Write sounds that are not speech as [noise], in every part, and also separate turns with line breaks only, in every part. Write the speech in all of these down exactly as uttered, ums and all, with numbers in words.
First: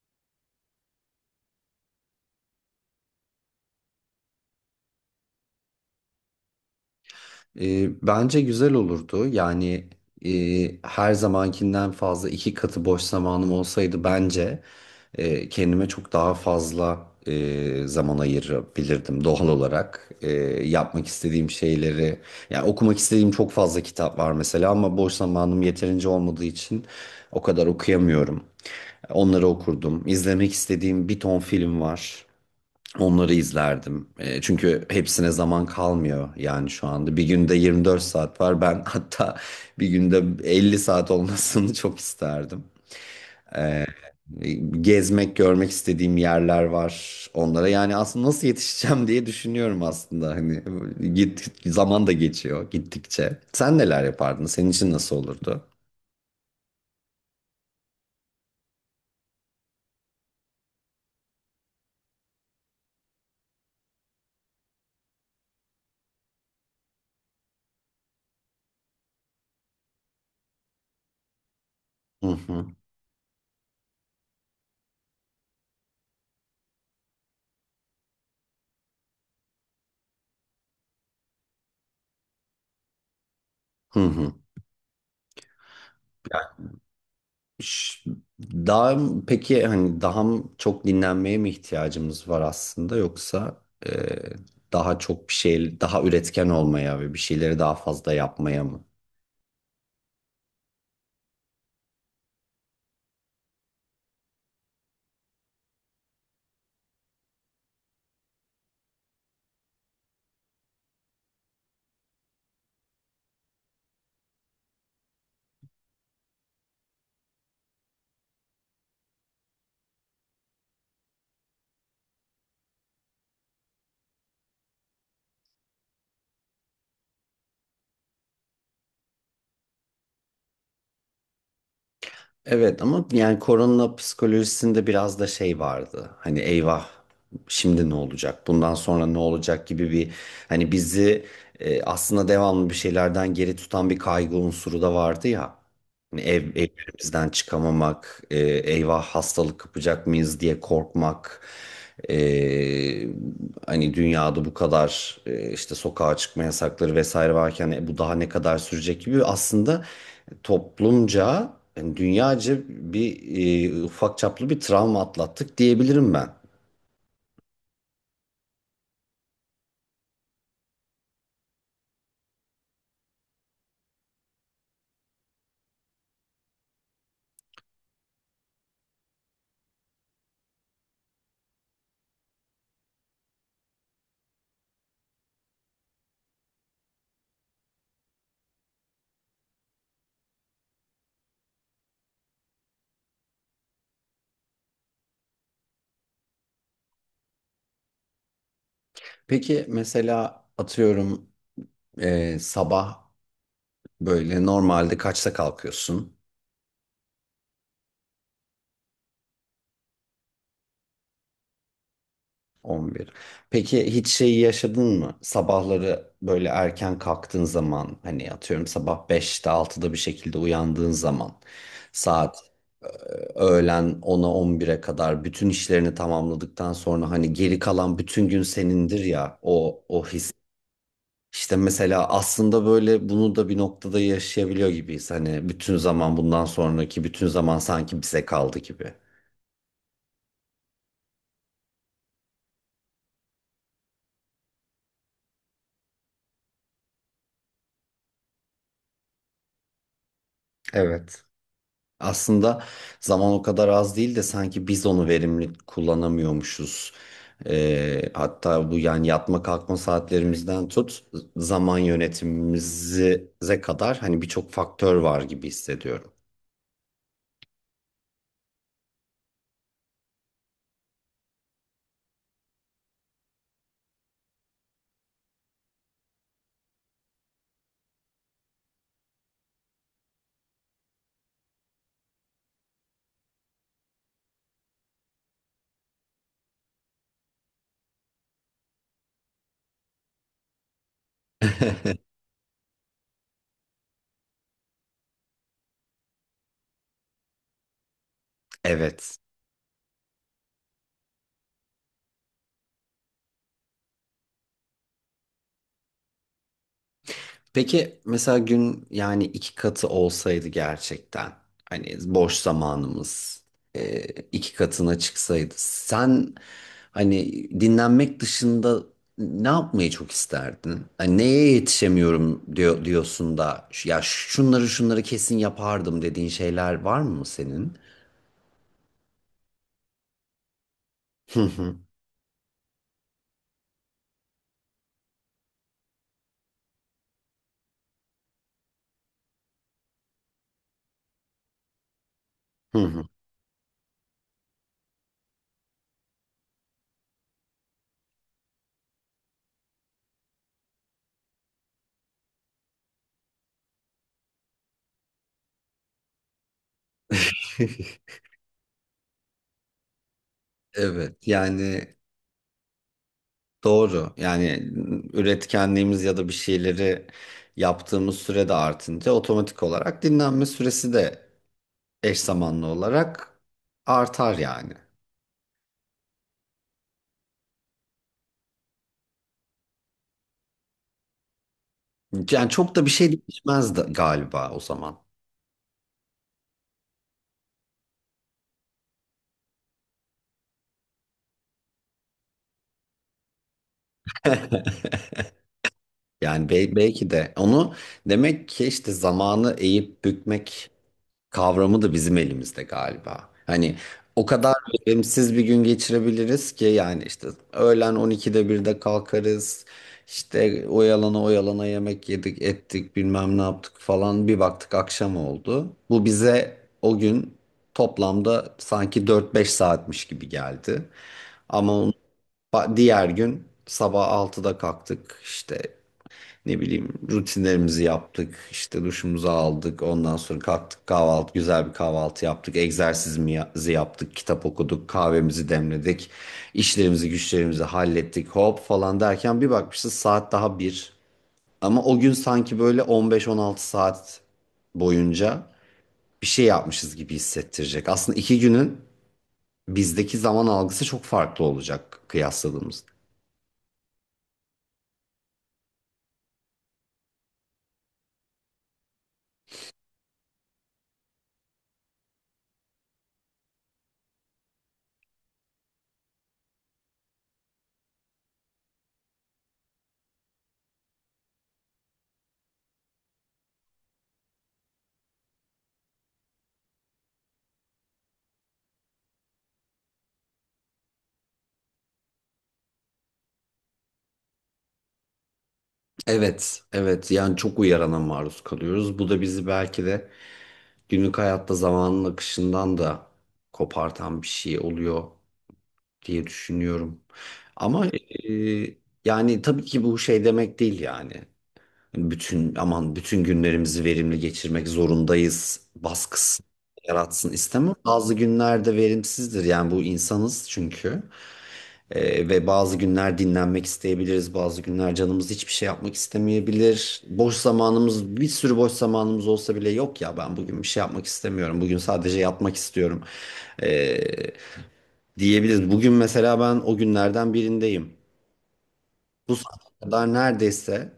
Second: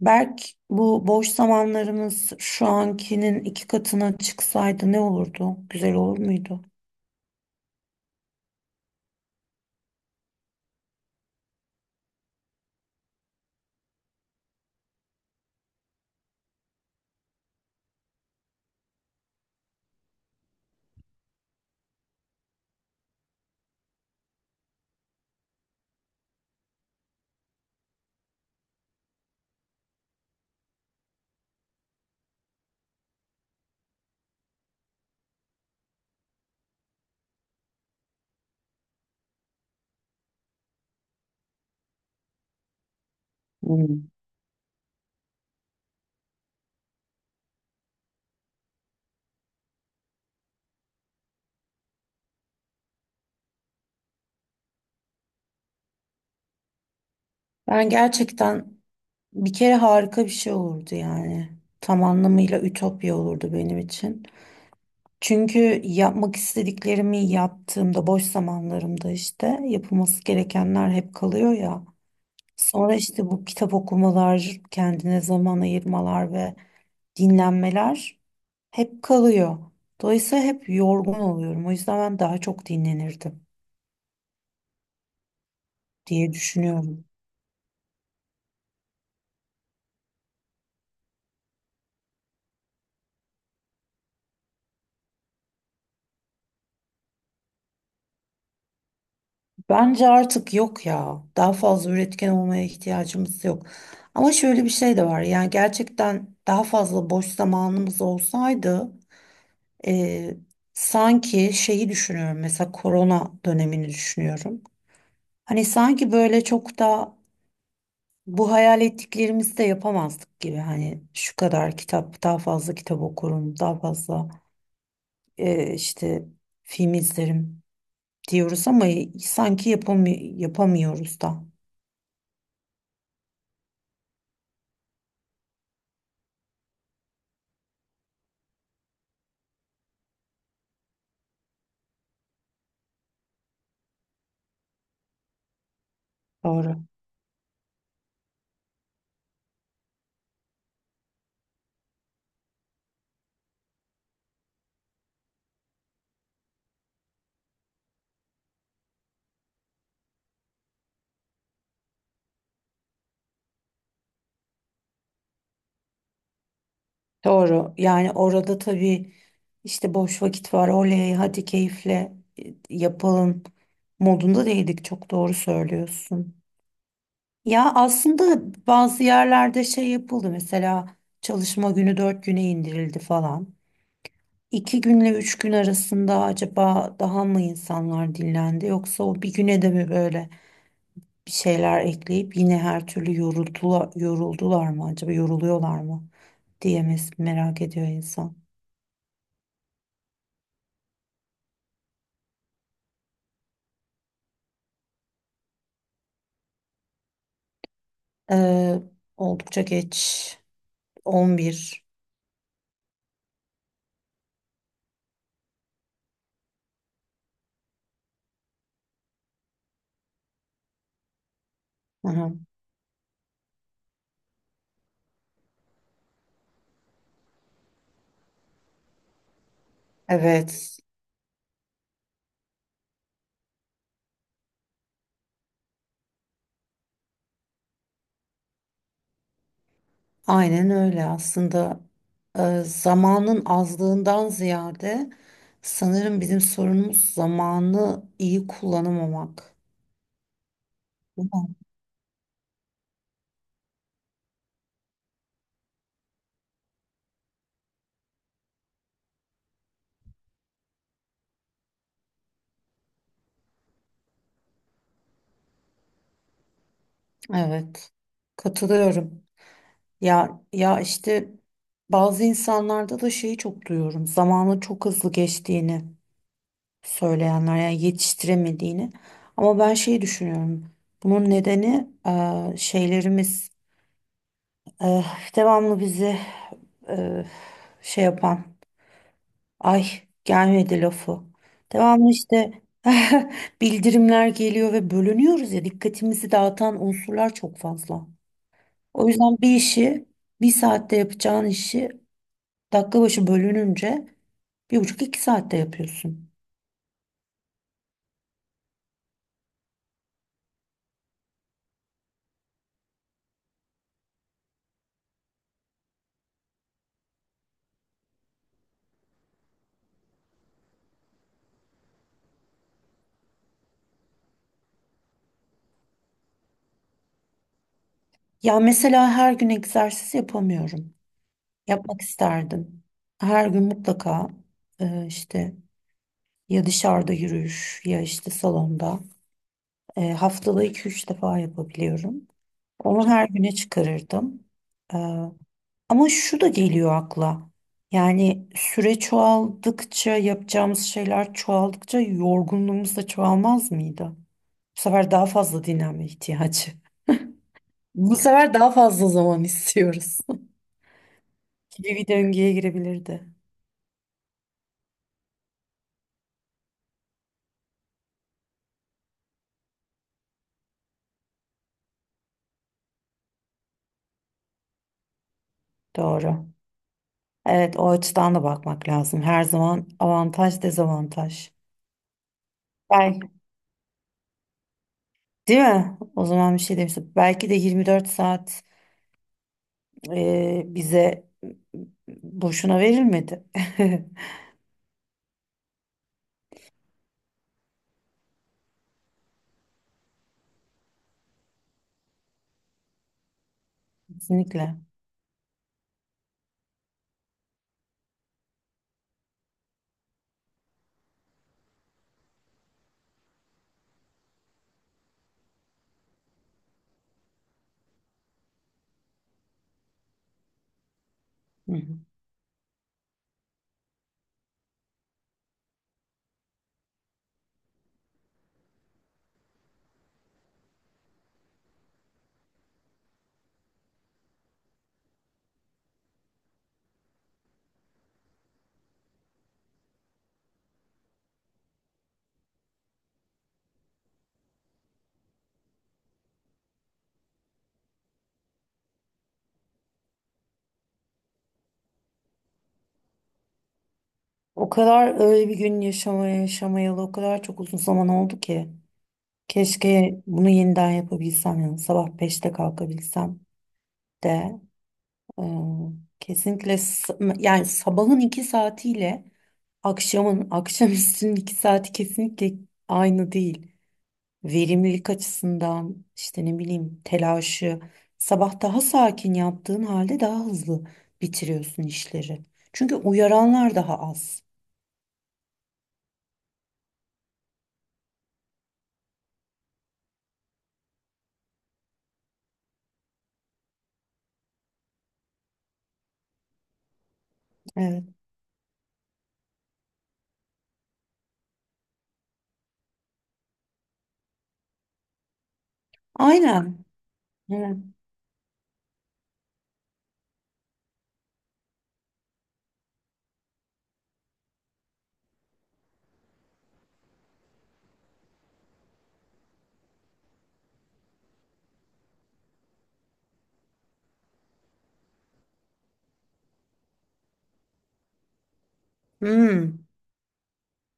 Berk, bu boş zamanlarımız şu ankinin iki katına çıksaydı ne olurdu? Güzel olur muydu?
E, bence güzel olurdu. Yani e, her zamankinden fazla iki katı boş zamanım olsaydı bence e, kendime çok daha fazla e, zaman ayırabilirdim doğal olarak. E, yapmak istediğim şeyleri, yani okumak istediğim çok fazla kitap var mesela ama boş zamanım yeterince olmadığı için o kadar okuyamıyorum. Onları okurdum. İzlemek istediğim bir ton film var. Onları izlerdim. E, çünkü hepsine zaman kalmıyor yani şu anda. Bir günde yirmi dört saat var. Ben [laughs] hatta bir günde elli saat olmasını çok isterdim.
Hmm.
E, gezmek, görmek istediğim yerler var onlara. Yani aslında nasıl yetişeceğim diye düşünüyorum aslında. Hani git zaman da geçiyor gittikçe. Sen neler yapardın? Senin için nasıl olurdu?
Ben gerçekten bir kere harika bir şey olurdu yani. Tam anlamıyla ütopya olurdu benim için. Çünkü yapmak istediklerimi yaptığımda boş zamanlarımda işte yapılması gerekenler hep kalıyor ya.
Hı hı.
Sonra işte bu kitap okumalar, kendine zaman ayırmalar ve dinlenmeler hep kalıyor. Dolayısıyla hep yorgun oluyorum. O yüzden ben daha çok dinlenirdim
Hı hı.
diye düşünüyorum.
Ş- Daha peki hani daha mı- çok dinlenmeye mi ihtiyacımız var aslında, yoksa e, daha çok bir şey daha üretken olmaya ve bir şeyleri daha fazla yapmaya mı?
Bence artık yok ya. Daha fazla üretken olmaya ihtiyacımız yok. Ama şöyle bir şey de var. Yani gerçekten daha fazla boş zamanımız olsaydı, e, sanki şeyi düşünüyorum. Mesela korona dönemini düşünüyorum. Hani sanki böyle çok da bu hayal ettiklerimizi de yapamazdık gibi. Hani şu kadar kitap, daha fazla kitap okurum, daha fazla e, işte film izlerim diyoruz ama sanki yapamı- yapamıyoruz da.
Evet, ama yani korona psikolojisinde biraz da şey vardı. Hani eyvah, şimdi ne olacak? Bundan sonra ne olacak gibi bir, hani bizi, e, aslında devamlı bir şeylerden geri tutan bir kaygı unsuru da vardı ya. Hani ev, ev
Doğru.
bizden çıkamamak, e, eyvah hastalık kapacak mıyız diye korkmak, e, hani dünyada bu kadar e, işte sokağa çıkma yasakları vesaire varken, e, bu daha ne kadar sürecek gibi aslında toplumca, yani dünyaca bir e, ufak çaplı bir travma atlattık diyebilirim ben.
Doğru. Yani orada tabii işte boş vakit var. Oley, hadi keyifle e, yapalım modunda değildik. Çok doğru söylüyorsun. Ya aslında bazı yerlerde şey yapıldı, mesela çalışma günü dört güne indirildi falan. İki günle üç gün arasında acaba daha mı insanlar dinlendi, yoksa o bir güne de mi böyle bir şeyler ekleyip yine her türlü yoruldular, yoruldular mı, acaba yoruluyorlar mı diyemez, merak ediyor insan.
Peki mesela atıyorum e, sabah böyle normalde kaçta kalkıyorsun?
Ee, oldukça geç, on bir.
on bir. Peki hiç şeyi yaşadın mı? Sabahları böyle erken kalktığın zaman hani atıyorum sabah beşte altıda bir şekilde uyandığın zaman
Aha,
saat öğlen ona on bire kadar bütün işlerini tamamladıktan sonra hani geri kalan bütün gün senindir ya, o o his.
evet,
İşte mesela aslında böyle bunu da bir noktada yaşayabiliyor gibiyiz. Hani bütün zaman, bundan sonraki bütün zaman sanki bize kaldı gibi.
aynen öyle aslında. E, zamanın azlığından ziyade sanırım bizim sorunumuz zamanı iyi kullanamamak.
Evet.
Değil mi?
Aslında zaman o kadar az değil de sanki biz onu verimli kullanamıyormuşuz. Ee, hatta bu, yani yatma kalkma saatlerimizden tut zaman yönetimimize kadar hani birçok faktör var gibi hissediyorum.
Evet, katılıyorum. Ya ya işte bazı insanlarda da şeyi çok duyuyorum. Zamanın çok hızlı geçtiğini söyleyenler, yani yetiştiremediğini. Ama ben şeyi düşünüyorum. Bunun nedeni e, şeylerimiz, e, devamlı bizi e, şey yapan "ay, gelmedi" lafı. Devamlı
[laughs]
işte [laughs] bildirimler geliyor ve bölünüyoruz ya, dikkatimizi dağıtan unsurlar çok fazla. O
Evet.
yüzden bir işi, bir saatte yapacağın işi dakika başı bölününce bir buçuk iki saatte yapıyorsun.
Peki mesela gün yani iki katı olsaydı gerçekten hani boş zamanımız e, iki katına çıksaydı sen, hani dinlenmek dışında, ne yapmayı çok isterdin? Hani neye yetişemiyorum diyor, diyorsun da "Şu- ya şunları şunları kesin yapardım" dediğin şeyler var mı senin?
Ya mesela her gün egzersiz yapamıyorum.
Hı hı.
Yapmak isterdim. Her gün mutlaka e, işte ya dışarıda yürüyüş ya işte salonda. E, haftada iki üç defa yapabiliyorum.
Hı hı.
Onu her güne çıkarırdım. E, Ama şu da geliyor akla. Yani süre çoğaldıkça, yapacağımız şeyler çoğaldıkça yorgunluğumuz da çoğalmaz mıydı? Bu sefer daha fazla dinlenme [laughs] ihtiyacı.
[laughs]
Bu sefer daha fazla zaman istiyoruz.
Evet,
[laughs]
yani
Gibi bir döngüye girebilirdi.
doğru. Yani üretkenliğimiz ya da bir şeyleri yaptığımız süre de artınca otomatik olarak dinlenme süresi de eş zamanlı olarak artar yani.
Doğru. Evet, o açıdan da bakmak lazım. Her zaman avantaj, dezavantaj.
Yani çok da bir şey
Belki,
değişmez de galiba o zaman.
değil mi? O zaman bir şey demiştim. Belki de yirmi dört saat e, bize boşuna verilmedi. [laughs]
[laughs] Yani bel- belki de onu, demek ki işte zamanı eğip bükmek kavramı da bizim elimizde galiba. Hani o kadar,
Kesinlikle.
evet, verimsiz bir gün geçirebiliriz ki, yani işte öğlen on ikide birde kalkarız. İşte oyalana oyalana yemek yedik ettik bilmem ne yaptık falan, bir baktık akşam oldu. Bu bize o gün toplamda sanki dört beş saatmiş gibi geldi. Ama
Hı
onun
hı.
Ba- Diğer gün sabah altıda kalktık, işte ne bileyim rutinlerimizi yaptık, işte duşumuzu aldık, ondan sonra kalktık, kahvaltı, güzel bir kahvaltı yaptık, egzersizimizi yaptık, kitap okuduk, kahvemizi demledik, işlerimizi güçlerimizi hallettik hop falan derken bir bakmışız saat daha bir. Ama o gün sanki böyle on beş on altı saat boyunca bir şey yapmışız gibi hissettirecek. Aslında iki günün bizdeki zaman algısı çok farklı olacak kıyasladığımızda.
O kadar öyle bir gün yaşamaya, yaşamayalı o kadar çok uzun zaman oldu ki. Keşke bunu yeniden yapabilsem, yani sabah beşte kalkabilsem de. Ee, Kesinlikle, s- yani sabahın iki saatiyle akşamın [laughs] akşamüstünün iki saati kesinlikle aynı değil. Verimlilik açısından işte ne bileyim, telaşı sabah daha sakin yaptığın halde daha hızlı bitiriyorsun işleri. Çünkü uyaranlar daha az.
Evet, evet, yani çok uyarana maruz kalıyoruz. Bu da bizi belki de günlük hayatta zamanın akışından da kopartan bir şey oluyor diye düşünüyorum. Ama
Evet.
e, yani tabii ki bu şey demek değil yani. Hani Bütün aman, bütün günlerimizi verimli geçirmek zorundayız baskısı
Aynen.
yaratsın istemem.
Evet.
Bazı günlerde verimsizdir yani, bu insanız çünkü. Ee, ve bazı günler dinlenmek isteyebiliriz, bazı günler canımız hiçbir şey yapmak istemeyebilir. Boş zamanımız, bir sürü boş zamanımız olsa bile, yok ya ben bugün bir şey yapmak istemiyorum, bugün sadece yatmak istiyorum ee, diyebiliriz. Bugün mesela ben o günlerden birindeyim. Bu saate
Hmm,
kadar neredeyse,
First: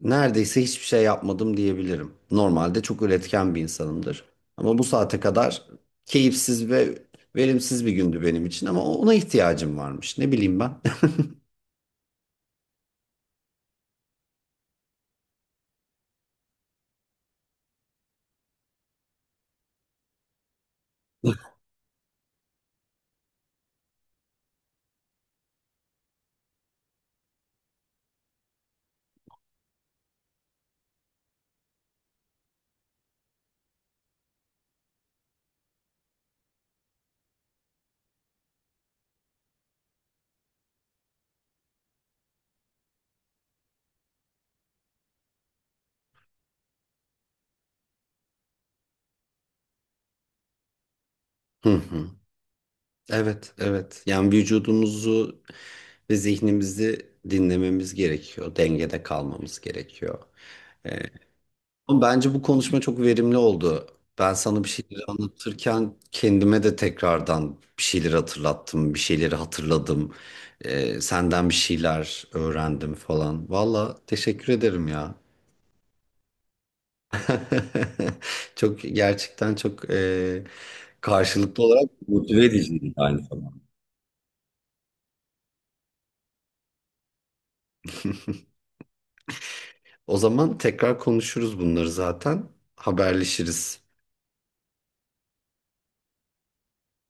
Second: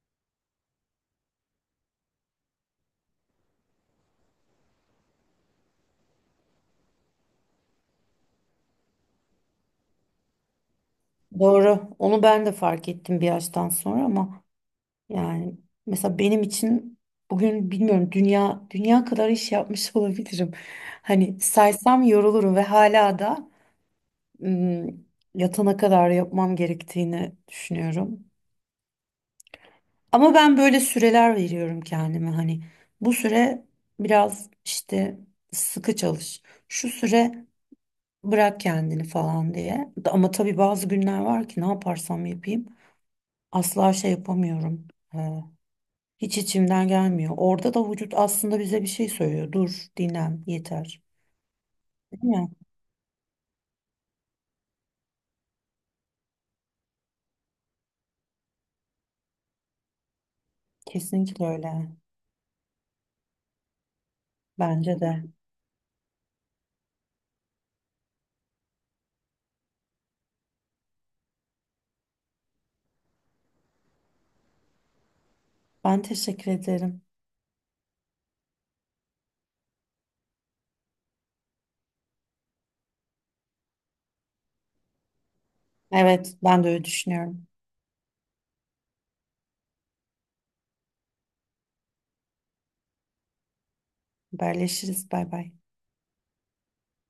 neredeyse hiçbir şey yapmadım diyebilirim. Normalde çok üretken bir insanımdır. Ama bu saate kadar keyifsiz ve verimsiz bir gündü benim için, ama ona ihtiyacım varmış. Ne bileyim ben.
doğru. Onu ben de fark ettim bir yaştan sonra. Ama yani mesela benim için bugün, bilmiyorum, dünya dünya kadar iş yapmış [laughs] olabilirim. Hani saysam yorulurum ve hala da, ım, yatana kadar yapmam gerektiğini düşünüyorum. Ama ben böyle süreler veriyorum kendime, hani bu süre biraz işte sıkı çalış, şu süre bırak kendini falan diye. Ama tabii bazı günler var ki, ne yaparsam yapayım asla şey yapamıyorum. Hiç içimden gelmiyor. Orada da vücut aslında bize bir şey söylüyor: dur, dinlen, yeter. Değil
[laughs]
mi?
Evet, evet. Yani vücudumuzu ve zihnimizi dinlememiz gerekiyor. Dengede kalmamız gerekiyor. Ee,
Kesinlikle öyle.
ama bence bu konuşma çok verimli oldu. Ben sana bir
Bence
şeyleri
de.
anlatırken kendime de tekrardan bir şeyleri hatırlattım, bir şeyleri hatırladım. Ee, senden bir şeyler öğrendim falan. Valla teşekkür ederim ya.
Ben teşekkür ederim.
[laughs] Çok gerçekten çok e, karşılıklı olarak motive ediciydi aynı zamanda.
Evet, ben de öyle düşünüyorum.
O zaman tekrar konuşuruz bunları zaten. Haberleşiriz.
Haberleşiriz. Bay bay.